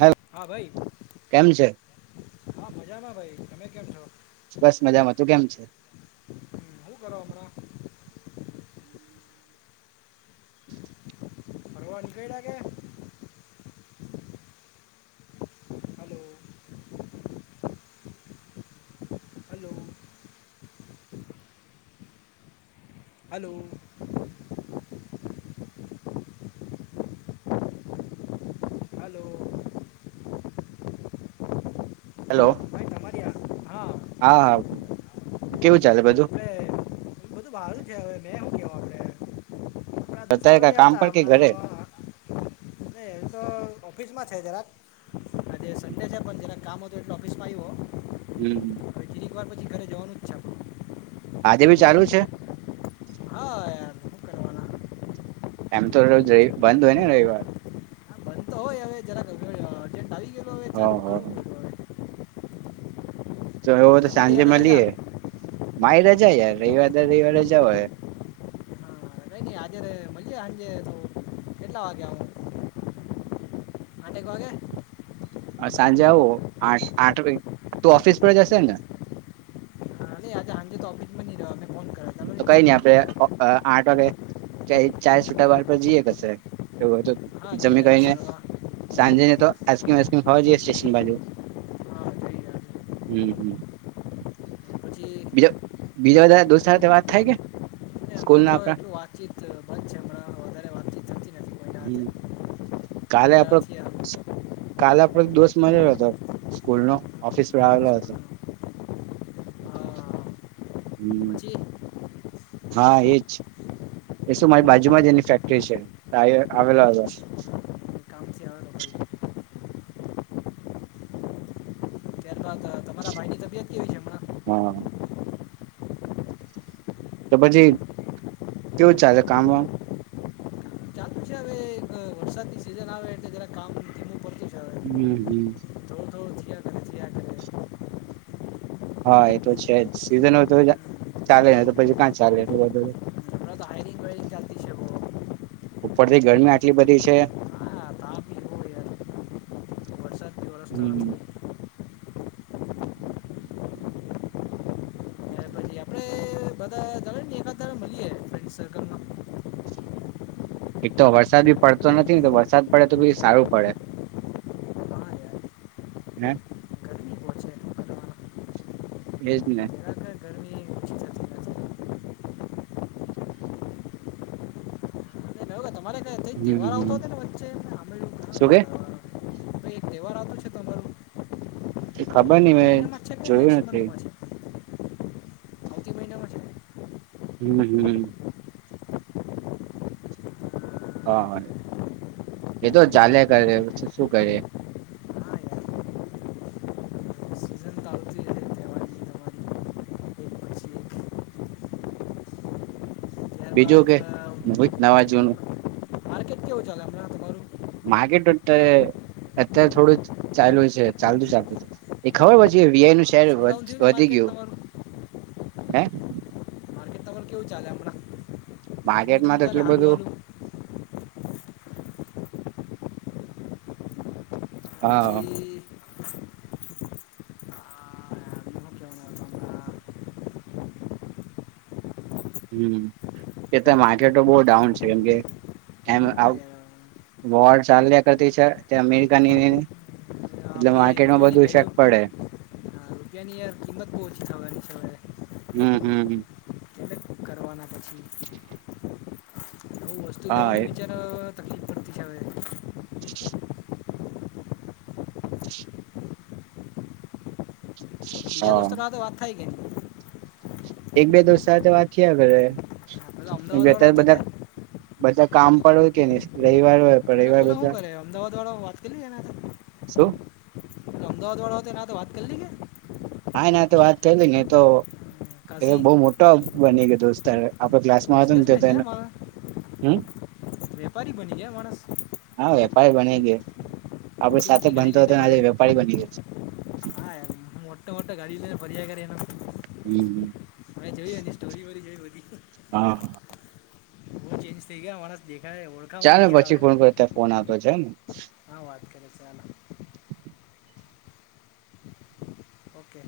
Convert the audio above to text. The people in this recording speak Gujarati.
હેલો હા ભાઈ કેમ છે હા મજામાં ભાઈ. તમે કેમ છો બસ મજામાં તું કેમ છે. હમ, શું કરો હમણાં [inaudible] [inaudible] hello. [unintelligible] Hello hello. Hello hello ભાઈ તમારી આ હા હાઅઅ કેવું ચાલે બધું? આપણે ઓ [inaudible] તો અત્યારે [inaudible] ક કામ પર કે ઘરે ઓફિસમાં છે. જરાક આજે સન્ડે છે પણ, જરાક કામ હતું એટલે ઓફિસમાં આવ્યો. હમમ એકવાર પછી ઘરે જવાનું જ છે આપ આજે ભી ચાલુ છે.? એવાના [inaudible] એમ તો રો [unintelligible] બંધ હોય ને રવિવાર. હય હવે જરા [inaudible] અજેન્ટ આવી ગયેલું હવે હા ચાલુ હા કરવું પડ્યું તો એવો હવે તો તમારી સાંજે આજે રજા મળીએ. મારી રજા યાર રવિવાર દર રવિવાર રજા હોય. હા કંઈ આજે મળીએ. સાંજે તો કેટલા વાગ્યા આવું? આઠેકવાગે હ! સાંજે આવો આઠ આઠ વાગે તું ઓફિસ પર જ શેને? આ ટપિક પણ નઈ રહ્યો [inaudible] તો નહીં કઈ નઈ આપડે અ આઠ વાગે ચાર છટાવાર પર તમને જઈએ, કશે એવું હોયતો? હા હી જરા ફળવા સાંજે ને તો આઈસ્ક્રીમ આઈસ્ક્રીમ ખાવા જઈએ સ્ટેશન બાજુ, હા જઈએ આજે [unintelligible] હમ હ પછી બીજા, બીજા બધા દોસ્ત સાથે વાત થાય કે ને સ્કૂલ હમણાં ના તો આપડા? એટલું વાતચીત બંધ છે હમણાં વધારે વાતચીત થતી નથી કોઈના હાથે હમ કાલે બહુ આપડો દાડાથી આ [unintelligible] કાલે આપડો દોસ્ત મનેલો હતો સ્કૂલ નો, ઓફિસ પર હમ, આવેલો હતો. સ્કૂલનું. હા હમમ પછી હા એજ એ શું મારી બાજુમાં જ એની ફેક્ટરી છે. આવે આવેલો હતો. કામથી આવેલો ભાઈ ત્યારબાદ અ, તમારા ભાઈની તબિયત કેવી છે હમણાં હઅઅ તો પછી કેવું ચાલે કામમાં? ચાલુ હવે એ વરસાદ ની સિઝન આવે એટલે જરા કામ ધીમું પડી હમમ કરે થયા કરે હા એ તો છે જ સિઝન હોય તો જ ચાલેને તો પછી ક્યાં ચાલે એટલ બધું. હમણાં તો હાયરિંગ વાયરિંગ ચાલતી છે બહુ ઉપરથી ગરમી આટલી બધી છે. હા તાપ બી બહુ યાર વરસાદ બી હમ વરસતો હમ નથી પ ત [unintelligible] મળીએ ફ્રેડ સર્કલમાં. એક તો વરસાદ બી પડતો નથી ને, તો વરસાદ પડે તો બી સારું પડે. હા યાર હે? ગરમી બહુ છે શું કરવાના એજ ને! જરા કાંઈ ગરમી ઓછી થતી નથી અને મેં મે [unintelligible] તમારે હમ તહેવાર [inaudible] હમ આવતો હતો ને વચ્ચે સાંભળી શું કે કંઈ તહેવાર આવતું છે તમારું? એ ખબર નઈ આ મેં મહિનામાં જ છે કે જોયું નેક્સ્ટ નથી. મંથમાં છે આવતી મહિનામાં છે હમ હમ. હા એતો ચાલ્યાં કરે પછી શું કરીએ? હા યાર સિઝન ચાલતી રહે તહેવારની તમારી એક પછી એક બીજું ત્યારબાદ કે અ, [inaudible] નવાજુનું માર્કેટ કેવું ચાલે હમણા તમારું? માર્કેટ અત્યારે અત્યારે થોડું જ ચાલ્યું છે. ચાલતું ચાલતું છે એ ખબર પછી વીઆઈ નું [inaudible] શેર સ્લો ડાઉન થયું ને વધી માર્કેટ ગયું. તમારું હે? તો કેવું ચાલે હમણાં? ધીમું માર્કેટમાં ધીમું તો ચાલે એટલું હાલું બધું હાલું હા. પછી આ, શું કહેવાના હતા હમણાં? હમ્મ એ તો માર્કેટો બહું ડાઉન છે કેમ કે એમ આવ હા યાર, વોર ચાલ્યા કરતી છે જે અમેરિકાની ઈ એટલે આપણી તેમાં રૂપિયાની બધુંય વેલ્યુ ઈફેક્ટ પળે રૂપિયાની યાર કિંમત બો ઓછી થવાની છે હવે હમ હમ હ [unintelligible] પછી [unintelligible] નવું વસ્તુ હા લેવાનો હા વિચાર તકલીફ પડતી છે હવે [inaudible] બીજા દોસ્તોના સાથે તો વાત થાય એ એક બે દોસ્ત સાથે વાત થિયા કરે પેલો અમદાવાદવાળો બેઠા ઈ હતો ત્યાં બધા બધા કામ પર હોય કે નહી રવિવાર હોય પણ પેલા રવિવાર પેલા બધા હું કરે અમદાવાદ? [unintelligible] વાત કરી એનાં સાથે [unintelligible] શું? અમદાવાદ વાળા થે એના થી વાત કરી લિએ હા એના હાથે વાત થયલી નેએ તો એ કાઝી બઉ મોટા બનેગો દોસ્તાર આપ ક્લાસમાં હતાન તો બિઝનેસમેન તો છે એને, મારા હમ્મ વેપારી બની ગયા માણસ હા હવે. પાય બનેગે આપણી મોટી સાથે મોટી ગાડી ભળતો તો લઈને ને ફરે આજે વેપારી બની જશે હા યાર મોટોમોટો ગાડી લ‌ઈને ફર્યા કરે હમ મે જોયું એની સ્ટોરીબોરી જોય બધી હા ચન્જ થઈ ગયા માણસ દે ચાલ પછી ફોન કરું અત્યાર ફોન આવતો છે હા વાત કરલે ચાલ ઓકે